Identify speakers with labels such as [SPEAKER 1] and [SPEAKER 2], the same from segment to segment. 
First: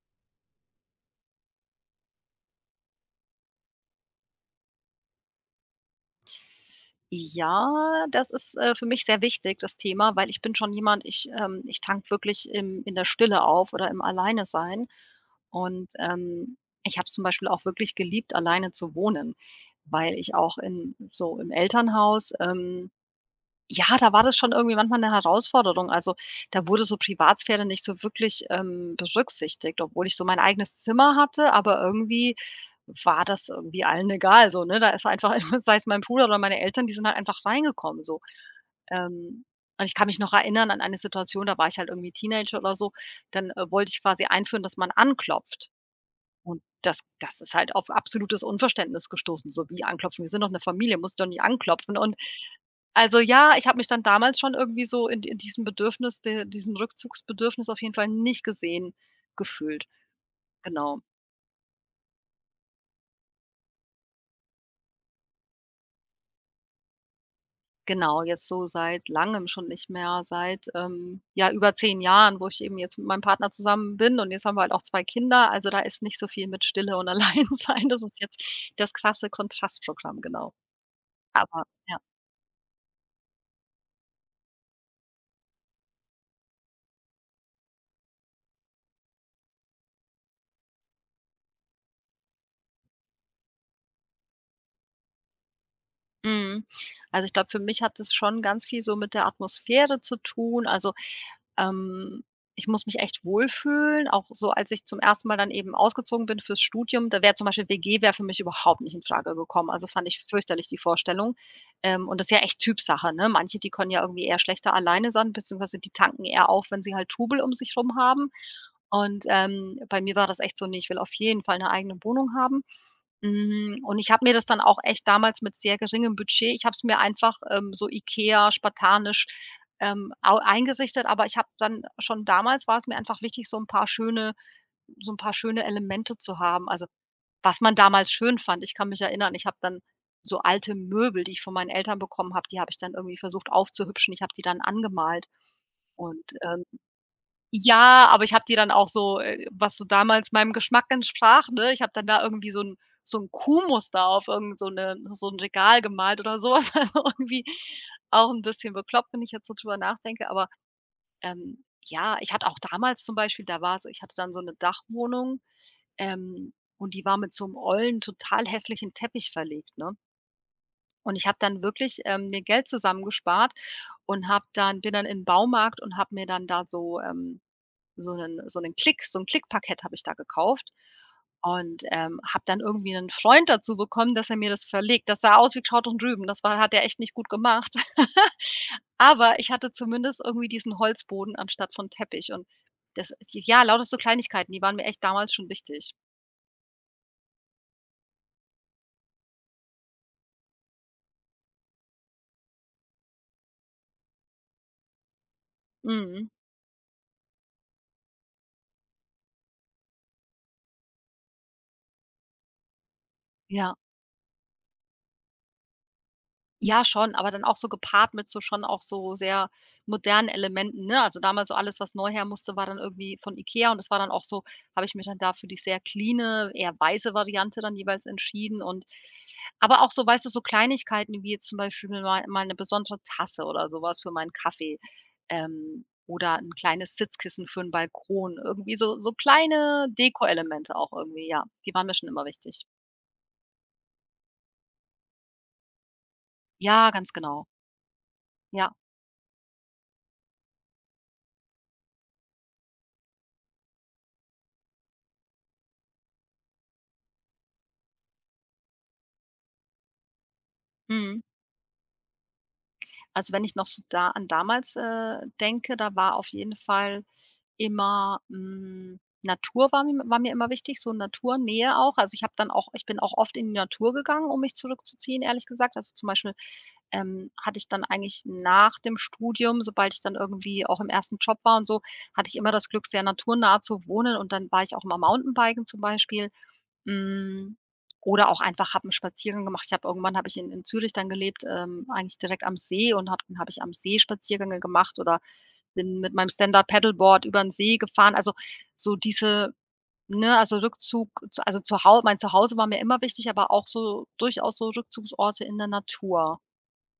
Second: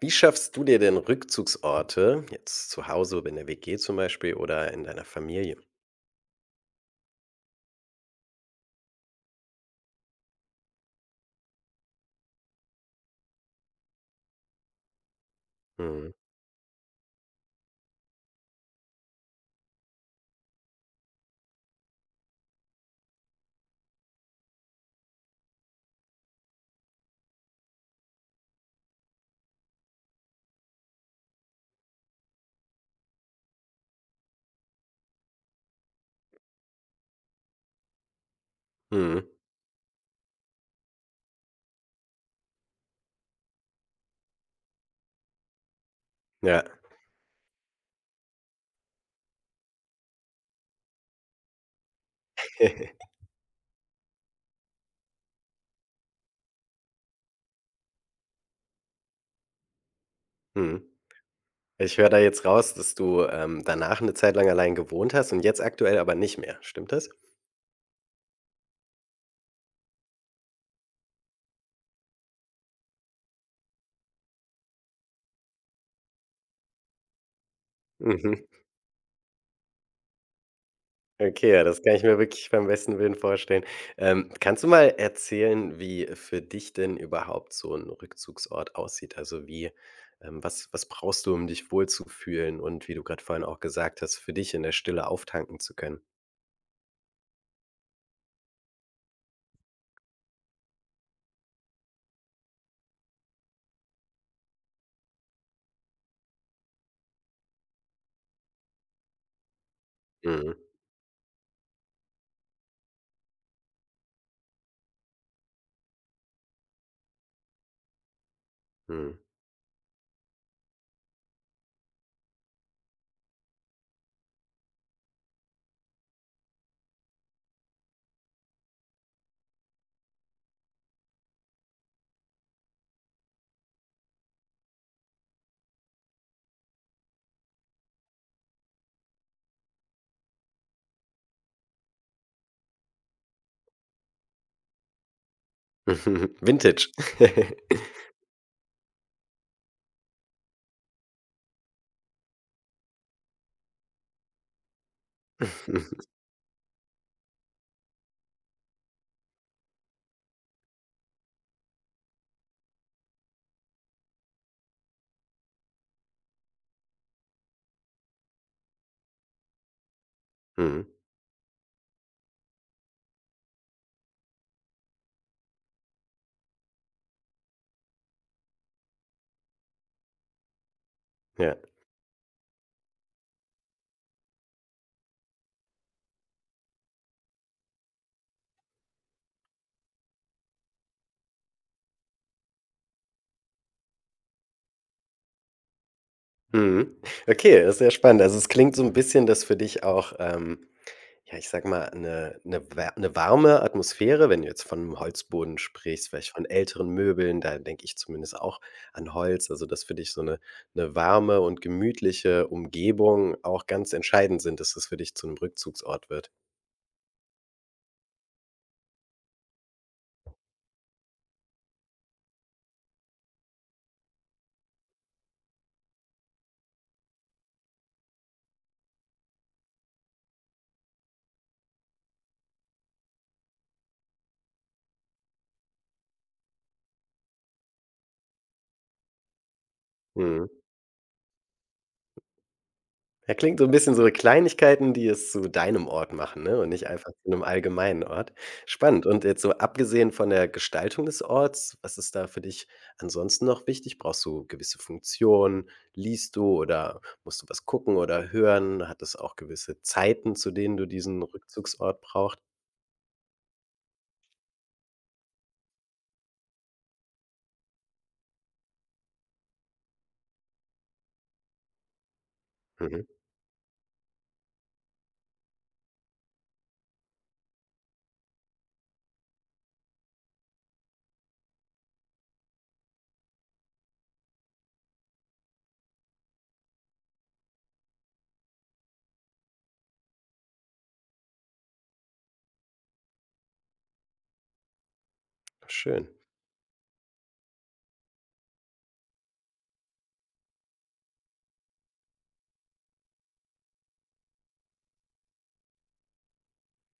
[SPEAKER 1] Wie schaffst du dir denn Rückzugsorte, jetzt zu Hause in der WG zum Beispiel oder in deiner Familie?
[SPEAKER 2] Ja, das ist, für mich sehr wichtig, das Thema, weil ich bin schon jemand, ich tank wirklich im in der Stille auf oder im Alleine sein. Und,
[SPEAKER 1] Mhm.
[SPEAKER 2] ich habe es zum Beispiel auch wirklich geliebt, alleine zu wohnen, weil ich auch in so im Elternhaus, ja, da war das schon irgendwie manchmal eine Herausforderung. Also, da wurde so Privatsphäre nicht so wirklich, berücksichtigt, obwohl ich so mein eigenes Zimmer hatte, aber irgendwie war das irgendwie allen egal so, ne? Da ist einfach sei es mein Bruder oder meine Eltern, die sind halt einfach reingekommen so.
[SPEAKER 1] Mhm.
[SPEAKER 2] Ähm, und ich kann mich noch erinnern an eine Situation, da war ich halt irgendwie Teenager oder so, dann, wollte ich quasi einführen, dass man anklopft. Und
[SPEAKER 1] Ja.
[SPEAKER 2] das ist halt auf absolutes Unverständnis gestoßen, so: „Wie anklopfen? Wir sind doch eine Familie, muss doch nicht anklopfen.“ Und also, ja, ich habe mich dann damals schon irgendwie so in diesem Bedürfnis de diesem Rückzugsbedürfnis auf jeden Fall nicht gesehen gefühlt.
[SPEAKER 1] Mhm.
[SPEAKER 2] Genau.
[SPEAKER 1] Ich höre da jetzt raus, dass du, danach eine Zeit lang allein gewohnt hast und jetzt aktuell aber nicht mehr. Stimmt das?
[SPEAKER 2] Genau, jetzt so seit Langem schon nicht mehr, seit, ja, über 10 Jahren, wo ich eben jetzt mit meinem Partner zusammen bin und jetzt haben wir halt auch 2 Kinder. Also, da ist nicht so viel mit Stille und Alleinsein. Das ist
[SPEAKER 1] Mhm.
[SPEAKER 2] jetzt das krasse Kontrastprogramm, genau.
[SPEAKER 1] Okay,
[SPEAKER 2] Aber
[SPEAKER 1] ja, das kann
[SPEAKER 2] ja.
[SPEAKER 1] ich mir wirklich beim besten Willen vorstellen. Kannst du mal erzählen, wie für dich denn überhaupt so ein Rückzugsort aussieht? Also, wie was brauchst du, um dich wohlzufühlen und wie du gerade vorhin auch gesagt hast, für dich in der Stille auftanken zu können?
[SPEAKER 2] Mhm. Also, ich glaube, für mich hat es schon ganz viel so mit der Atmosphäre zu tun. Also, ähm, ich muss mich echt wohlfühlen, auch so als ich zum ersten Mal dann eben ausgezogen bin fürs Studium, da wäre zum Beispiel WG wäre für mich überhaupt nicht in Frage gekommen. Also, fand ich
[SPEAKER 1] Mhm,
[SPEAKER 2] fürchterlich die Vorstellung. Und das ist ja echt Typsache, ne? Manche, die können ja irgendwie eher schlechter alleine sein, beziehungsweise die tanken eher auf, wenn sie halt Trubel um sich rum haben.
[SPEAKER 1] mhm.
[SPEAKER 2] Und, bei mir war das echt so: „Ne, ich will auf jeden Fall eine eigene Wohnung haben.“ Und ich habe mir das dann auch echt damals mit sehr geringem Budget, ich habe es mir einfach, so IKEA spartanisch, au eingerichtet, aber ich habe dann schon damals, war es mir einfach wichtig, so ein paar schöne Elemente zu haben. Also, was man damals schön fand. Ich kann mich erinnern, ich habe dann so alte Möbel, die ich von meinen Eltern bekommen habe, die habe ich dann irgendwie versucht aufzuhübschen. Ich habe die dann angemalt und,
[SPEAKER 1] Vintage.
[SPEAKER 2] ja, aber ich habe die dann auch so, was so damals meinem Geschmack entsprach, ne? Ich habe dann da irgendwie so 'n Kuhmuster auf irgend so 'ne so 'n Regal gemalt oder so was. Also, irgendwie auch 'n bisschen bekloppt, wenn ich jetzt so drüber nachdenke. Aber, ja, ich hatte auch damals zum Beispiel, da war so ich hatte dann so 'ne Dachwohnung, ähm, und die war mit so 'nem ollen, total hässlichen Teppich verlegt, ne?
[SPEAKER 1] Mhm,
[SPEAKER 2] Und ich habe dann wirklich, mir Geld zusammengespart und habe dann bin dann in 'n Baumarkt und habe mir dann da so, so einen Klick so ein Klickpaket habe ich da gekauft
[SPEAKER 1] ja.
[SPEAKER 2] und, habe dann irgendwie einen Freund dazu bekommen, dass er mir das verlegt. Das sah aus wie Kraut und Rüben. Das war hat er echt nicht gut gemacht. Aber ich hatte zumindest irgendwie diesen Holzboden anstatt von Teppich und das, ja, lauter so Kleinigkeiten, die waren mir echt damals schon wichtig.
[SPEAKER 1] Mhm. Okay, das ist sehr spannend. Also, es klingt so ein bisschen, dass für dich auch, ja, ich sage mal, eine wär 'ne warme Atmosphäre, wenn du jetzt von 'nem Holzboden sprichst, vielleicht
[SPEAKER 2] Mhm.
[SPEAKER 1] von älteren Möbeln, da denke ich zumindest auch an Holz, also, dass für dich so eine warme und gemütliche Umgebung auch
[SPEAKER 2] Ja.
[SPEAKER 1] ganz entscheidend sind, dass das für dich zu einem Rückzugsort wird.
[SPEAKER 2] Ja, schon, aber dann auch so gepaart mit so schon auch so sehr modernen Elementen, ne? Also, damals so alles, was neu her musste, war dann irgendwie von IKEA und das war dann auch so, habe ich mich dann da für die sehr cleane, eher weiße Variante dann jeweils entschieden und aber auch so, weißt du, so Kleinigkeiten wie jetzt zum Beispiel mal mal 'ne besondere Tasse oder sowas für meinen Kaffee, oder ein kleines Sitzkissen für 'n Balkon. Irgendwie so kleine
[SPEAKER 1] Mhm.
[SPEAKER 2] Dekoelemente auch irgendwie, ja. Die waren mir schon immer wichtig.
[SPEAKER 1] Ja, klingt so ein bisschen so Kleinigkeiten, die es zu deinem Ort machen, ne, und nicht
[SPEAKER 2] Ja,
[SPEAKER 1] einfach
[SPEAKER 2] ganz
[SPEAKER 1] zu einem
[SPEAKER 2] genau.
[SPEAKER 1] allgemeinen Ort.
[SPEAKER 2] Ja.
[SPEAKER 1] Spannend. Und jetzt so abgesehen von der Gestaltung des Orts, was ist da für dich ansonsten noch wichtig? Brauchst du gewisse Funktionen? Liest du oder musst du was gucken oder hören? Hat es auch gewisse Zeiten, zu denen du
[SPEAKER 2] Mhm.
[SPEAKER 1] diesen Rückzugsort braucht?
[SPEAKER 2] Also, wenn ich noch so da an damals, denke, da war auf jeden Fall immer, Natur war mir immer wichtig, so Naturnähe auch. Also, ich habe dann auch, ich bin
[SPEAKER 1] Mhm,
[SPEAKER 2] auch oft in die Natur gegangen, um mich zurückzuziehen, ehrlich gesagt. Also, zum Beispiel, hatte ich dann eigentlich nach dem Studium, sobald ich dann irgendwie auch im ersten Job war und so, hatte ich immer das Glück, sehr naturnah zu wohnen und dann war ich auch immer Mountainbiken zum Beispiel. Hm, oder auch einfach habe 'n Spaziergang gemacht. Ich habe irgendwann habe ich in Zürich dann gelebt, eigentlich direkt am See und habe ich am See Spaziergänge gemacht oder bin
[SPEAKER 1] schön.
[SPEAKER 2] mit meinem Stand-up-Paddleboard über den See gefahren. Also, so diese ne, also Rückzug zu also zu Hau mein Zuhause war mir immer wichtig, aber auch so durchaus so Rückzugsorte in der Natur.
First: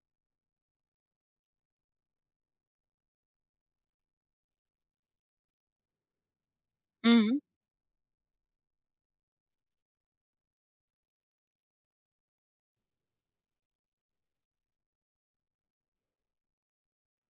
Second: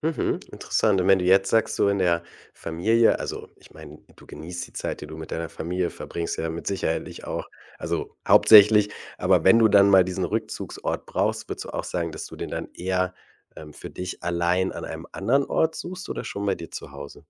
[SPEAKER 1] Mhm, interessant. Und wenn du jetzt sagst, so in der Familie, also ich meine, du genießt die Zeit, die du mit deiner Familie verbringst, ja, mit Sicherheit
[SPEAKER 2] Mhm.
[SPEAKER 1] auch, also hauptsächlich, aber wenn du dann mal diesen Rückzugsort brauchst, würdest du auch sagen, dass du den dann eher, für dich allein an einem anderen Ort suchst oder schon bei dir zu Hause?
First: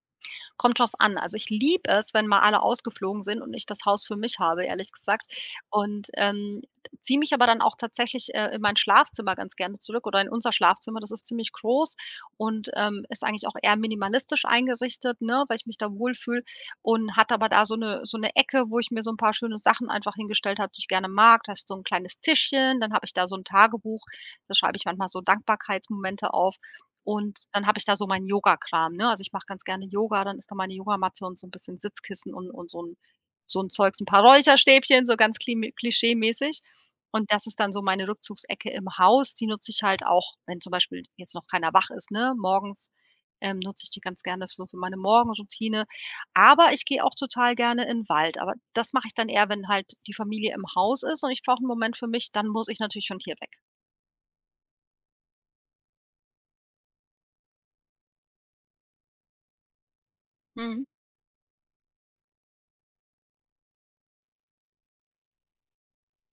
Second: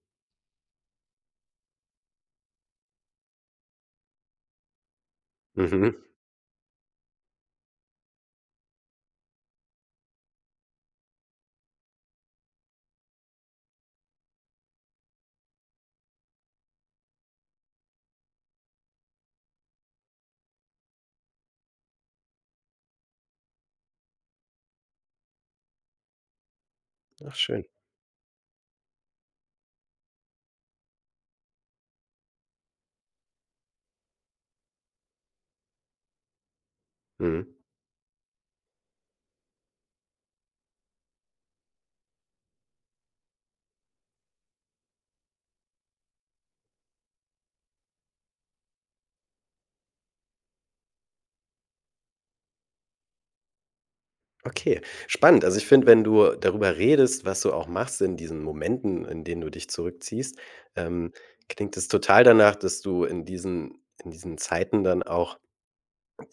[SPEAKER 2] Kommt drauf an. Also, ich liebe es, wenn mal alle ausgeflogen sind und ich das Haus für mich habe, ehrlich gesagt.
[SPEAKER 1] Mhm.
[SPEAKER 2] Und, ziehe mich aber dann auch tatsächlich, in mein Schlafzimmer ganz gerne zurück oder in unser Schlafzimmer. Das ist ziemlich groß und, ist eigentlich auch eher minimalistisch eingerichtet, ne, weil ich mich da wohlfühle und hat aber da so eine Ecke, wo ich mir so ein paar schöne Sachen einfach hingestellt habe, die ich gerne mag. Da ist so ein kleines Tischchen, dann habe ich da so ein Tagebuch, da schreibe ich manchmal so Dankbarkeitsmomente auf.
[SPEAKER 1] Ach
[SPEAKER 2] Und
[SPEAKER 1] schön.
[SPEAKER 2] dann habe ich da so meinen Yogakram, ne? Also, ich mache ganz gerne Yoga, dann ist da meine Yogamatte und so ein bisschen Sitzkissen und so ein Zeugs, ein paar Räucherstäbchen, so ganz klischee-mäßig. Und das
[SPEAKER 1] Mhm.
[SPEAKER 2] ist dann so meine Rückzugsecke im Haus. Die nutze ich halt auch, wenn zum Beispiel jetzt noch keiner wach ist, ne? Morgens, nutze ich die ganz gerne so für meine Morgenroutine. Aber ich gehe auch total gerne in 'n Wald. Aber das mache ich dann eher, wenn halt die Familie im Haus ist und ich brauche einen Moment für mich, dann muss ich natürlich schon hier weg.
[SPEAKER 1] Okay, spannend. Also, ich finde, wenn du darüber redest, was du auch machst in diesen Momenten, in denen du dich zurückziehst,
[SPEAKER 2] Mhm.
[SPEAKER 1] ähm, klingt es total danach, dass du in diesen Zeiten dann auch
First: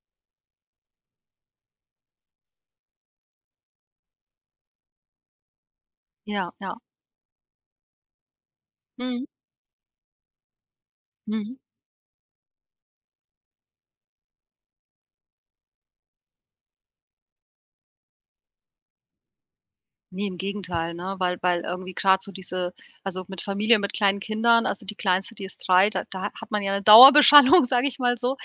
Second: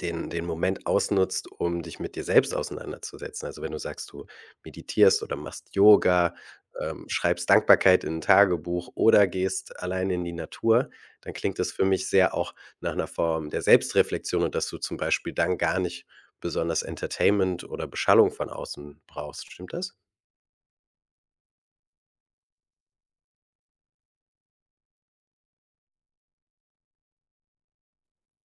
[SPEAKER 1] den Moment ausnutzt, um dich mit dir selbst auseinanderzusetzen. Also, wenn du sagst, du meditierst oder machst Yoga,
[SPEAKER 2] Ja, ja.
[SPEAKER 1] schreibst Dankbarkeit in ein Tagebuch
[SPEAKER 2] Mhm.
[SPEAKER 1] oder gehst alleine in die Natur, dann klingt
[SPEAKER 2] Mhm.
[SPEAKER 1] das für mich sehr auch nach einer Form der Selbstreflexion, und dass du zum Beispiel dann gar nicht besonders Entertainment oder Beschallung von außen brauchst. Stimmt das?
[SPEAKER 2] Ne, im Gegenteil, ne? Weil irgendwie grad so diese, also, mit Familie, mit kleinen Kindern, also, die Kleinste, die ist 3, da hat man ja 'ne Dauerbeschallung, sage ich mal so.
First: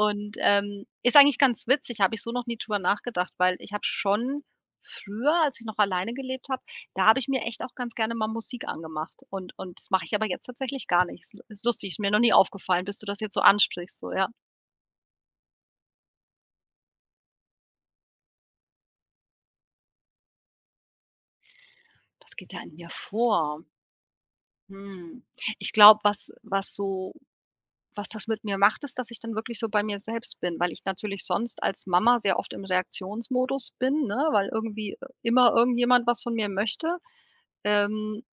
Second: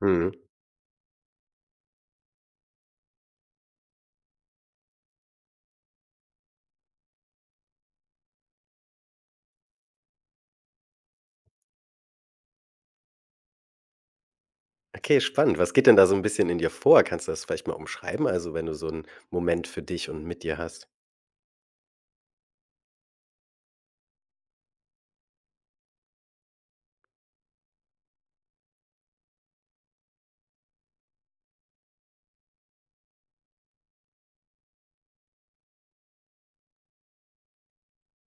[SPEAKER 1] Mhm.
[SPEAKER 2] ist eigentlich ganz witzig, habe ich so noch nie drüber nachgedacht, weil ich habe schon früher, als ich noch alleine gelebt habe, da habe ich mir echt auch ganz gerne mal Musik angemacht und das mache ich aber jetzt tatsächlich gar nicht. Ist lustig, ist mir noch nie aufgefallen, bis du das jetzt so ansprichst, so, ja.
[SPEAKER 1] Okay, spannend. Was geht denn da so ein bisschen in dir vor? Kannst du das vielleicht mal umschreiben? Also, wenn du so einen Moment für dich und mit dir hast?
[SPEAKER 2] Was geht da in mir vor? Hm. Ich glaube, was das mit mir macht, ist, dass ich dann wirklich so bei mir selbst bin, weil ich natürlich sonst als Mama sehr oft im Reaktionsmodus bin, ne, weil irgendwie, immer irgendjemand was von mir möchte. Ähm,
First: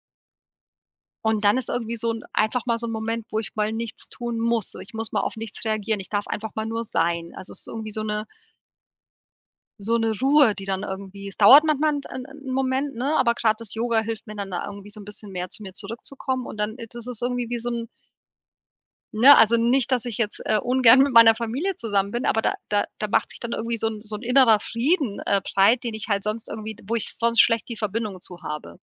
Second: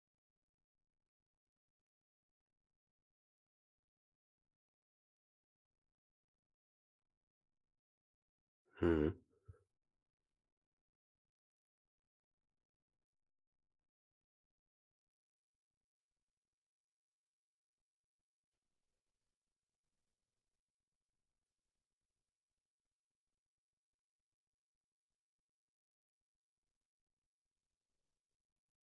[SPEAKER 2] und dann ist irgendwie so 'n einfach mal so ein Moment, wo ich mal nichts tun muss. Ich muss mal auf nichts reagieren. Ich darf einfach mal nur sein. Also, es ist irgendwie
[SPEAKER 1] Mhm.
[SPEAKER 2] so eine Ruhe, die dann irgendwie, es dauert manchmal einen 'n 'n Moment, ne, aber gerade das Yoga hilft mir dann da irgendwie so ein bisschen mehr zu mir zurückzukommen und dann ist es irgendwie wie so ein. Ne, also nicht, dass ich jetzt, ungern mit meiner Familie zusammen bin, aber da macht sich dann irgendwie so 'n innerer Frieden, breit, den ich halt sonst irgendwie, wo ich sonst schlecht die Verbindung zu habe.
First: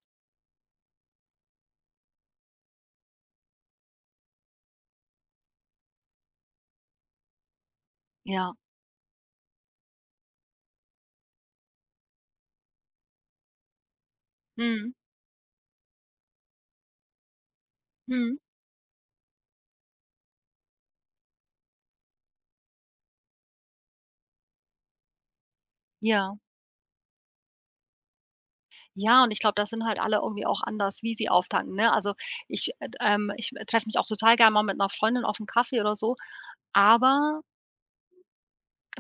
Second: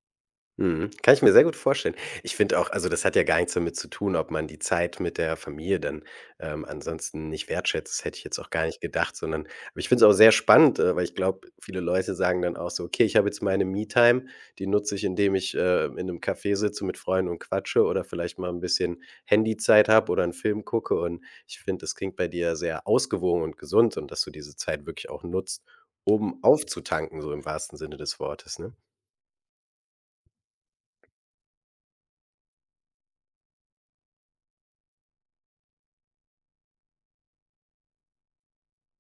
[SPEAKER 1] Mhm. Kann ich mir sehr gut vorstellen. Ich finde auch, also, das hat ja gar nichts damit zu tun, ob man die Zeit mit der Familie dann, ansonsten nicht wertschätzt. Das hätte ich jetzt auch
[SPEAKER 2] Ja.
[SPEAKER 1] gar nicht gedacht, sondern aber ich finde es auch sehr spannend, weil ich glaube, viele Leute sagen dann auch so: „Okay, ich habe jetzt meine Me-Time, die
[SPEAKER 2] Mhm.
[SPEAKER 1] nutze ich, indem ich, in einem Café sitze mit Freunden und quatsche oder
[SPEAKER 2] Mhm.
[SPEAKER 1] vielleicht mal ein bisschen Handyzeit habe oder einen Film gucke.“ Und ich finde, das klingt bei dir sehr ausgewogen und gesund, und dass du diese Zeit wirklich auch nutzt,
[SPEAKER 2] Ja.
[SPEAKER 1] um aufzutanken, so im wahrsten Sinne des Wortes, ne?
[SPEAKER 2] Ja, und ich glaube, das sind halt alle irgendwie auch anders, wie sie auftanken, ne? Also, ich, ich treffe mich auch total gerne mal mit einer Freundin auf einen Kaffee oder so, aber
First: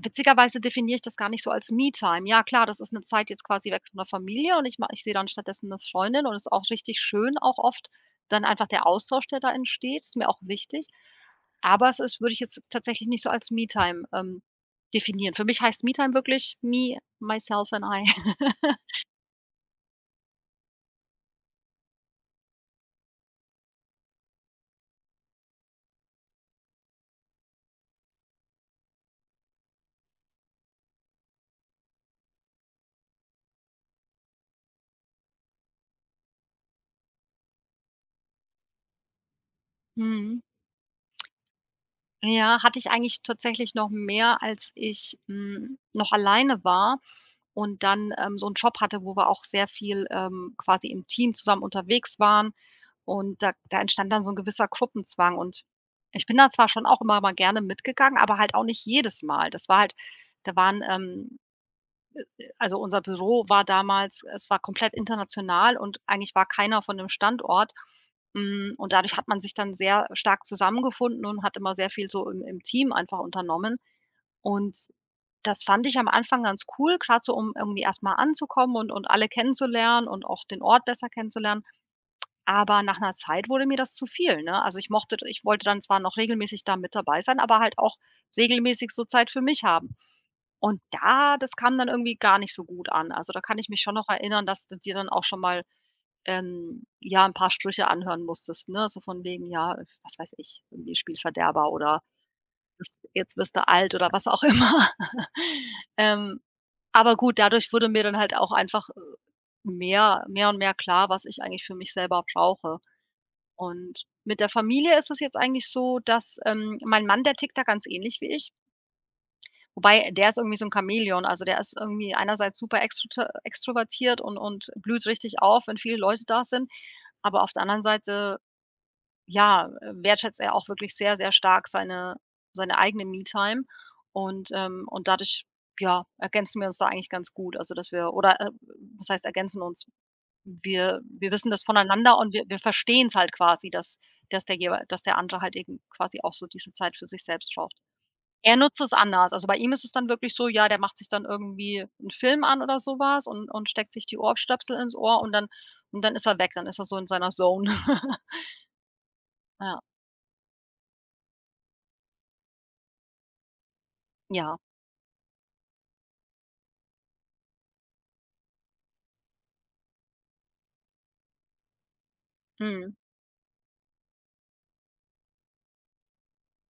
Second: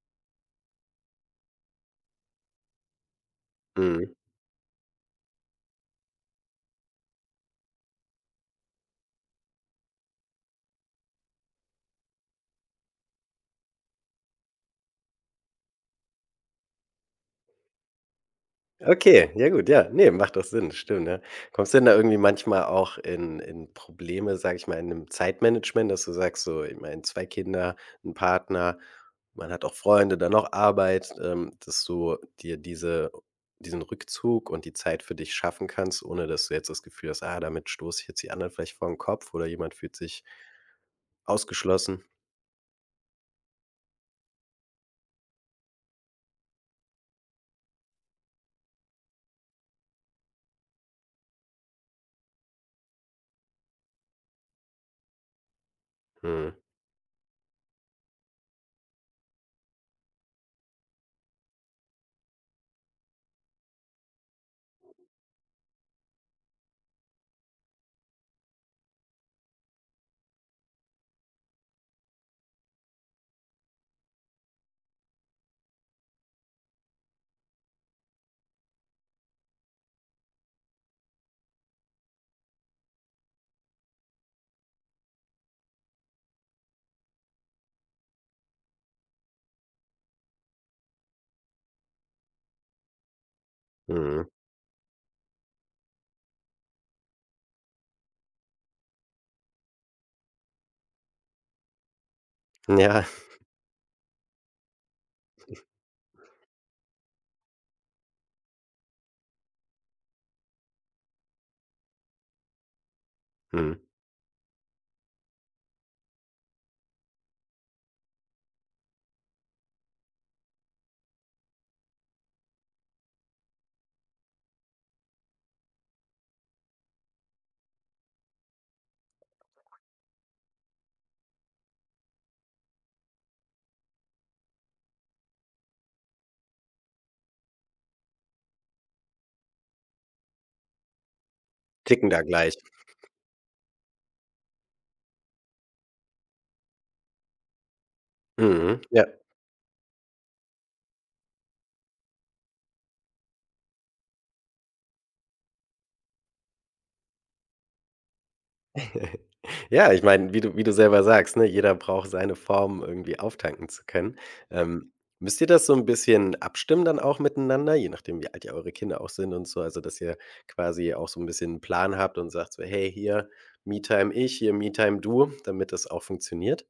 [SPEAKER 2] witzigerweise definiere ich das gar nicht so als Me-Time. Ja klar, das ist eine Zeit jetzt quasi weg von der
[SPEAKER 1] Mhm.
[SPEAKER 2] Familie und ich sehe dann stattdessen eine Freundin und es ist auch richtig schön, auch oft dann einfach der Austausch, der da entsteht, ist mir auch wichtig. Aber es ist würde ich jetzt tatsächlich nicht so als Me-Time, definieren. Für mich heißt Me-Time wirklich me, myself and I.
[SPEAKER 1] Okay, ja, gut, ja. Ne, macht doch Sinn, stimmt, ja. Kommst du denn da irgendwie manchmal auch in Probleme, sag ich mal, in 'nem Zeitmanagement, dass du sagst so, ich meine, zwei Kinder, ein Partner, man hat auch Freunde, dann noch Arbeit, dass du dir diesen Rückzug und die Zeit für dich schaffen kannst, ohne dass du jetzt das Gefühl hast: „Ah, damit stoße ich jetzt die anderen vielleicht vor den Kopf oder jemand fühlt sich
[SPEAKER 2] Mhm.
[SPEAKER 1] ausgeschlossen.“
[SPEAKER 2] Ja, hatte ich eigentlich tatsächlich noch mehr, als ich, noch alleine war und dann, so 'n Job hatte, wo wir auch sehr viel, quasi im Team zusammen unterwegs waren. Und da entstand dann so 'n gewisser Gruppenzwang. Und ich bin da
[SPEAKER 1] Mhm,
[SPEAKER 2] zwar schon auch immer mal gerne mitgegangen, aber halt auch nicht jedes Mal. Das war halt da waren, Also unser Büro war damals, es war komplett international und eigentlich war keiner von dem Standort. Und dadurch hat man sich dann sehr stark zusammengefunden und hat immer sehr viel so im Team einfach unternommen. Und das fand ich am Anfang ganz cool, gerade so, um irgendwie erst mal anzukommen und alle kennenzulernen und auch den Ort besser kennenzulernen. Aber nach einer Zeit wurde mir das zu viel, ne? Also, ich wollte dann zwar noch regelmäßig da mit dabei sein, aber halt auch regelmäßig so Zeit für mich haben. Und da Das kam dann irgendwie gar nicht so gut an. Also, da kann ich mich schon noch
[SPEAKER 1] mhm.
[SPEAKER 2] erinnern, dass du dir dann auch schon mal, ja, ein paar Sprüche anhören musstest, ne? So von wegen, ja, was weiß ich, irgendwie Spielverderber oder „Jetzt
[SPEAKER 1] Ja,
[SPEAKER 2] jetzt wirst du alt“ oder was auch immer. Ähm, aber gut, dadurch wurde mir dann halt auch einfach, mehr und mehr klar, was ich eigentlich für mich selber brauche.
[SPEAKER 1] mhm.
[SPEAKER 2] Und mit der Familie ist es jetzt eigentlich so, dass, mein Mann, der tickt da ganz ähnlich wie ich. Wobei, der ist irgendwie so 'n Chamäleon. Also, der ist irgendwie einerseits super extrota extrovertiert und blüht richtig auf, wenn viele Leute da sind. Aber auf der anderen Seite, ja, wertschätzt er auch wirklich sehr, sehr stark seine seine eigene Me-Time und dadurch, ja, ergänzen wir uns da eigentlich ganz gut. Also, dass wir oder, was heißt ergänzen uns? Wir wissen das
[SPEAKER 1] Ticken
[SPEAKER 2] voneinander
[SPEAKER 1] da
[SPEAKER 2] und wir
[SPEAKER 1] gleich.
[SPEAKER 2] wir verstehen's halt quasi, dass dass der jeweil dass der andere halt eben quasi auch so diese Zeit für sich selbst braucht. Er
[SPEAKER 1] Mhm,
[SPEAKER 2] nutzt es
[SPEAKER 1] ja.
[SPEAKER 2] anders. Also, bei ihm ist es dann wirklich so, ja, der macht sich dann irgendwie 'n Film an oder so was und steckt sich die Ohrstöpsel ins Ohr und dann ist er weg, dann ist er so in seiner Zone. Ja,
[SPEAKER 1] Ja, ich meine, wie du selber sagst, ne, jeder braucht seine Form, irgendwie auftanken zu können.
[SPEAKER 2] ja.
[SPEAKER 1] Ähm, Müsst ihr das so ein bisschen abstimmen dann auch miteinander, je nachdem, wie alt ja eure Kinder auch sind und so, also, dass ihr quasi auch so ein bisschen 'n Plan habt und sagt so: „Hey,
[SPEAKER 2] Mhm.
[SPEAKER 1] hier Me-Time ich, hier Me-Time du“, damit das auch funktioniert?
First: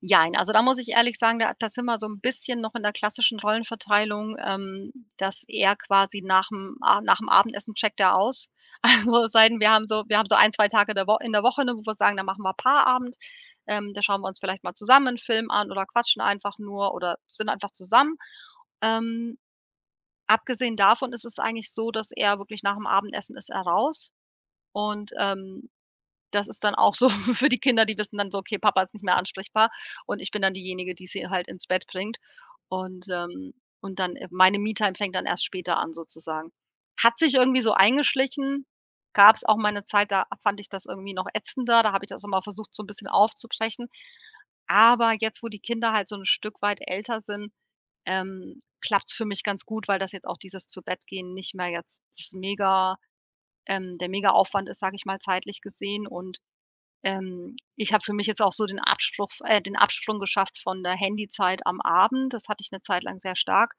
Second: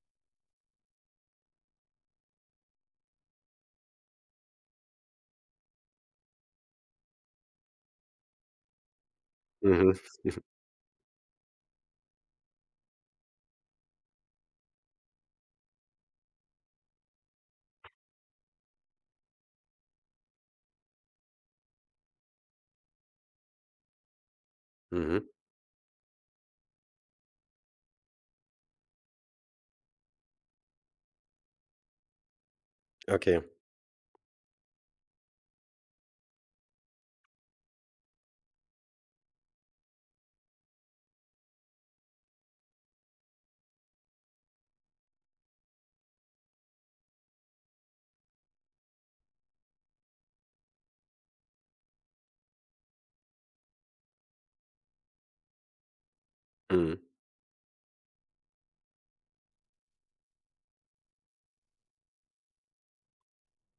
[SPEAKER 2] Jein, also da muss ich ehrlich sagen, da sind wir so ein bisschen noch in der klassischen Rollenverteilung, dass er quasi nach'm Abendessen checkt er aus. Also es sei denn, wir haben
[SPEAKER 1] Mhm,
[SPEAKER 2] so ein 2 Tage der Wo in der Woche, ne, wo wir sagen, da machen wir Paarabend. Da schauen wir uns vielleicht mal zusammen einen Film an oder quatschen einfach nur oder sind einfach zusammen. Ähm, Abgesehen davon ist es eigentlich so, dass er wirklich nach dem Abendessen ist er raus und,
[SPEAKER 1] mhm,
[SPEAKER 2] das ist dann auch so für die Kinder, die wissen dann so: „Okay, Papa ist nicht mehr ansprechbar.“ Und ich bin dann diejenige, die sie halt ins Bett bringt. Und,
[SPEAKER 1] okay,
[SPEAKER 2] ähm und dann, meine Me-Time fängt dann erst später an sozusagen. Hat sich irgendwie so eingeschlichen. Gab es auch mal 'ne Zeit, da fand ich das irgendwie noch ätzender. Da habe ich das immer versucht, so ein bisschen aufzubrechen. Aber jetzt, wo die Kinder halt so ein Stück weit älter sind, klappt's für mich ganz gut, weil das jetzt auch dieses zu Bett gehen nicht mehr jetzt das mega der Mega-Aufwand ist, sage ich mal, zeitlich gesehen und
[SPEAKER 1] mhm.
[SPEAKER 2] ich habe für mich jetzt auch so den Absprung geschafft von der Handyzeit am Abend. Das hatte ich eine Zeit lang sehr stark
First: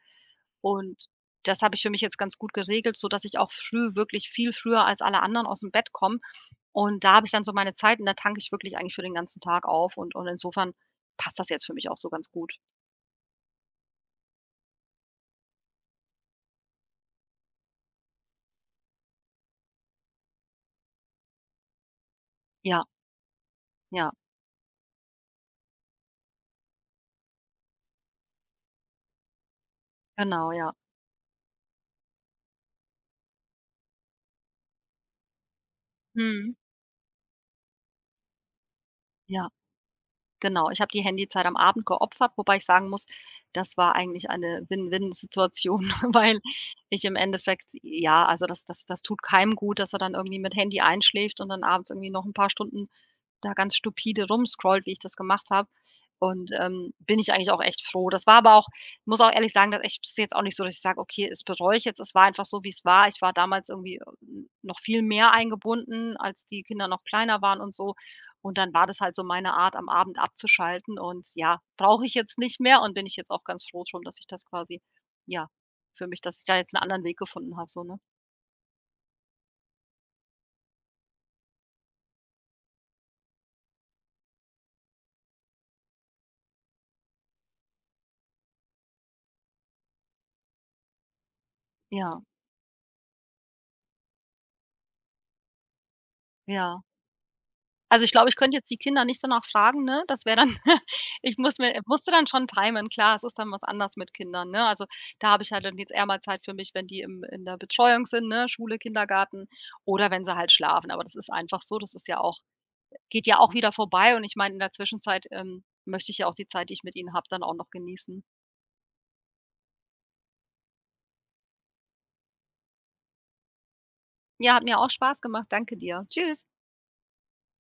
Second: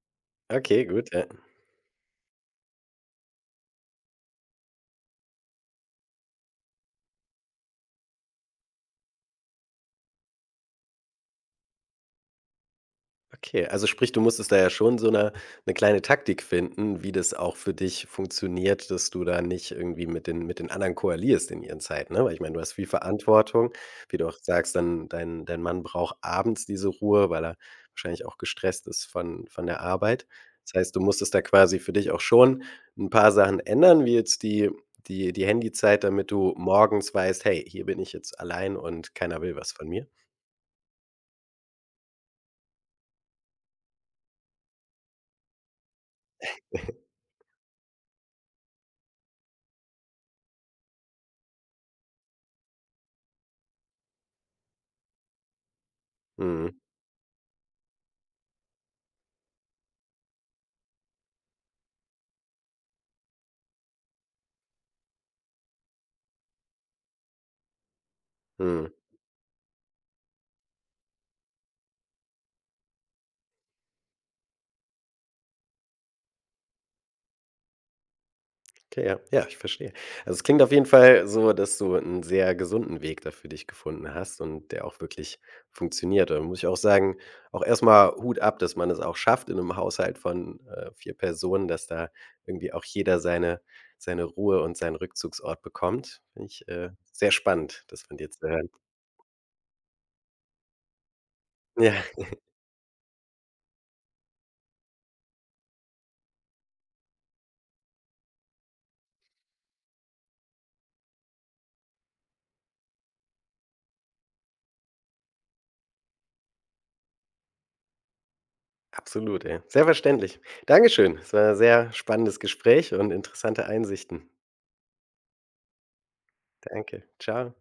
[SPEAKER 1] Okay, gut,
[SPEAKER 2] und
[SPEAKER 1] ja.
[SPEAKER 2] das habe ich für mich jetzt ganz gut geregelt, sodass ich auch früh wirklich viel früher als alle anderen aus dem Bett komme und da habe ich dann so meine Zeit und da tanke ich wirklich eigentlich für den ganzen Tag auf und insofern passt das jetzt für mich auch so ganz gut.
[SPEAKER 1] Okay, also sprich, du musstest da ja schon so eine 'ne kleine Taktik finden, wie das auch für dich funktioniert, dass du da nicht irgendwie mit den anderen koalierst in ihren Zeiten, ne? Weil ich meine, du hast
[SPEAKER 2] Ja,
[SPEAKER 1] viel Verantwortung,
[SPEAKER 2] ja,
[SPEAKER 1] wie du auch sagst, dann dein Mann braucht abends diese Ruhe, weil er wahrscheinlich auch gestresst ist von der Arbeit.
[SPEAKER 2] genau, ja.
[SPEAKER 1] Das heißt, du musstest da quasi für dich auch schon ein paar Sachen ändern, wie jetzt die Handyzeit, damit du
[SPEAKER 2] Mhm.
[SPEAKER 1] morgens weißt: „Hey, hier bin ich jetzt allein und keiner
[SPEAKER 2] Ja.
[SPEAKER 1] will was von mir.“
[SPEAKER 2] Genau, ich habe die Handyzeit am Abend geopfert, wobei ich sagen muss, das war eigentlich eine Win-Win-Situation, weil ich im Endeffekt ja, also das tut keinem gut, dass er dann irgendwie mit Handy einschläft und dann abends irgendwie noch ein paar Stunden da ganz stupide rumscrollt, wie ich das gemacht habe. Und,
[SPEAKER 1] Mhm,
[SPEAKER 2] bin ich eigentlich auch echt froh. Das war aber auch muss auch ehrlich sagen, dass ich das ist jetzt auch nicht so, dass ich sage: „Okay, es bereue ich jetzt.“ Es war einfach so, wie es war. Ich war damals irgendwie, noch viel mehr eingebunden, als die Kinder noch kleiner waren und so. Und dann war
[SPEAKER 1] mhm.
[SPEAKER 2] das halt so meine Art, am Abend abzuschalten und ja, brauche ich jetzt nicht mehr und bin ich jetzt auch ganz froh drum, dass ich das quasi ja, für mich dass ich da jetzt einen anderen Weg gefunden habe so, ne?
[SPEAKER 1] Okay, ja. Ja, ich verstehe. Also, es klingt auf jeden Fall so, dass du einen sehr gesunden Weg da für dich gefunden hast und der auch wirklich funktioniert. Da muss ich auch sagen, auch erstmal Hut ab, dass man es auch schafft in einem Haushalt von, vier Personen, dass da
[SPEAKER 2] Ja,
[SPEAKER 1] irgendwie auch jeder seine Ruhe und seinen Rückzugsort bekommt. Finde ich
[SPEAKER 2] ja.
[SPEAKER 1] sehr spannend, das
[SPEAKER 2] Also, ich
[SPEAKER 1] von dir
[SPEAKER 2] glaube, ich
[SPEAKER 1] zu
[SPEAKER 2] könnte
[SPEAKER 1] hören.
[SPEAKER 2] jetzt die Kinder nicht danach fragen, ne? Das wäre dann ich muss mir
[SPEAKER 1] Ja,
[SPEAKER 2] musste dann schon timen. Klar, es ist dann was anders mit Kindern, ne? Also, da habe ich halt dann jetzt eher mal Zeit für mich, wenn die im in der Betreuung sind, ne? Schule, Kindergarten oder wenn sie halt schlafen. Aber das ist einfach so, das ist ja auch geht ja auch wieder vorbei und ich meine, in der Zwischenzeit, möchte ich ja auch die Zeit, die ich mit ihnen habe, dann auch noch genießen.
[SPEAKER 1] absolut, ey. Sehr verständlich. Dankeschön. Es war 'n sehr spannendes Gespräch und interessante Einsichten.
[SPEAKER 2] Ja, hat mir auch Spaß gemacht. Danke dir. Tschüss.
[SPEAKER 1] Danke. Ciao.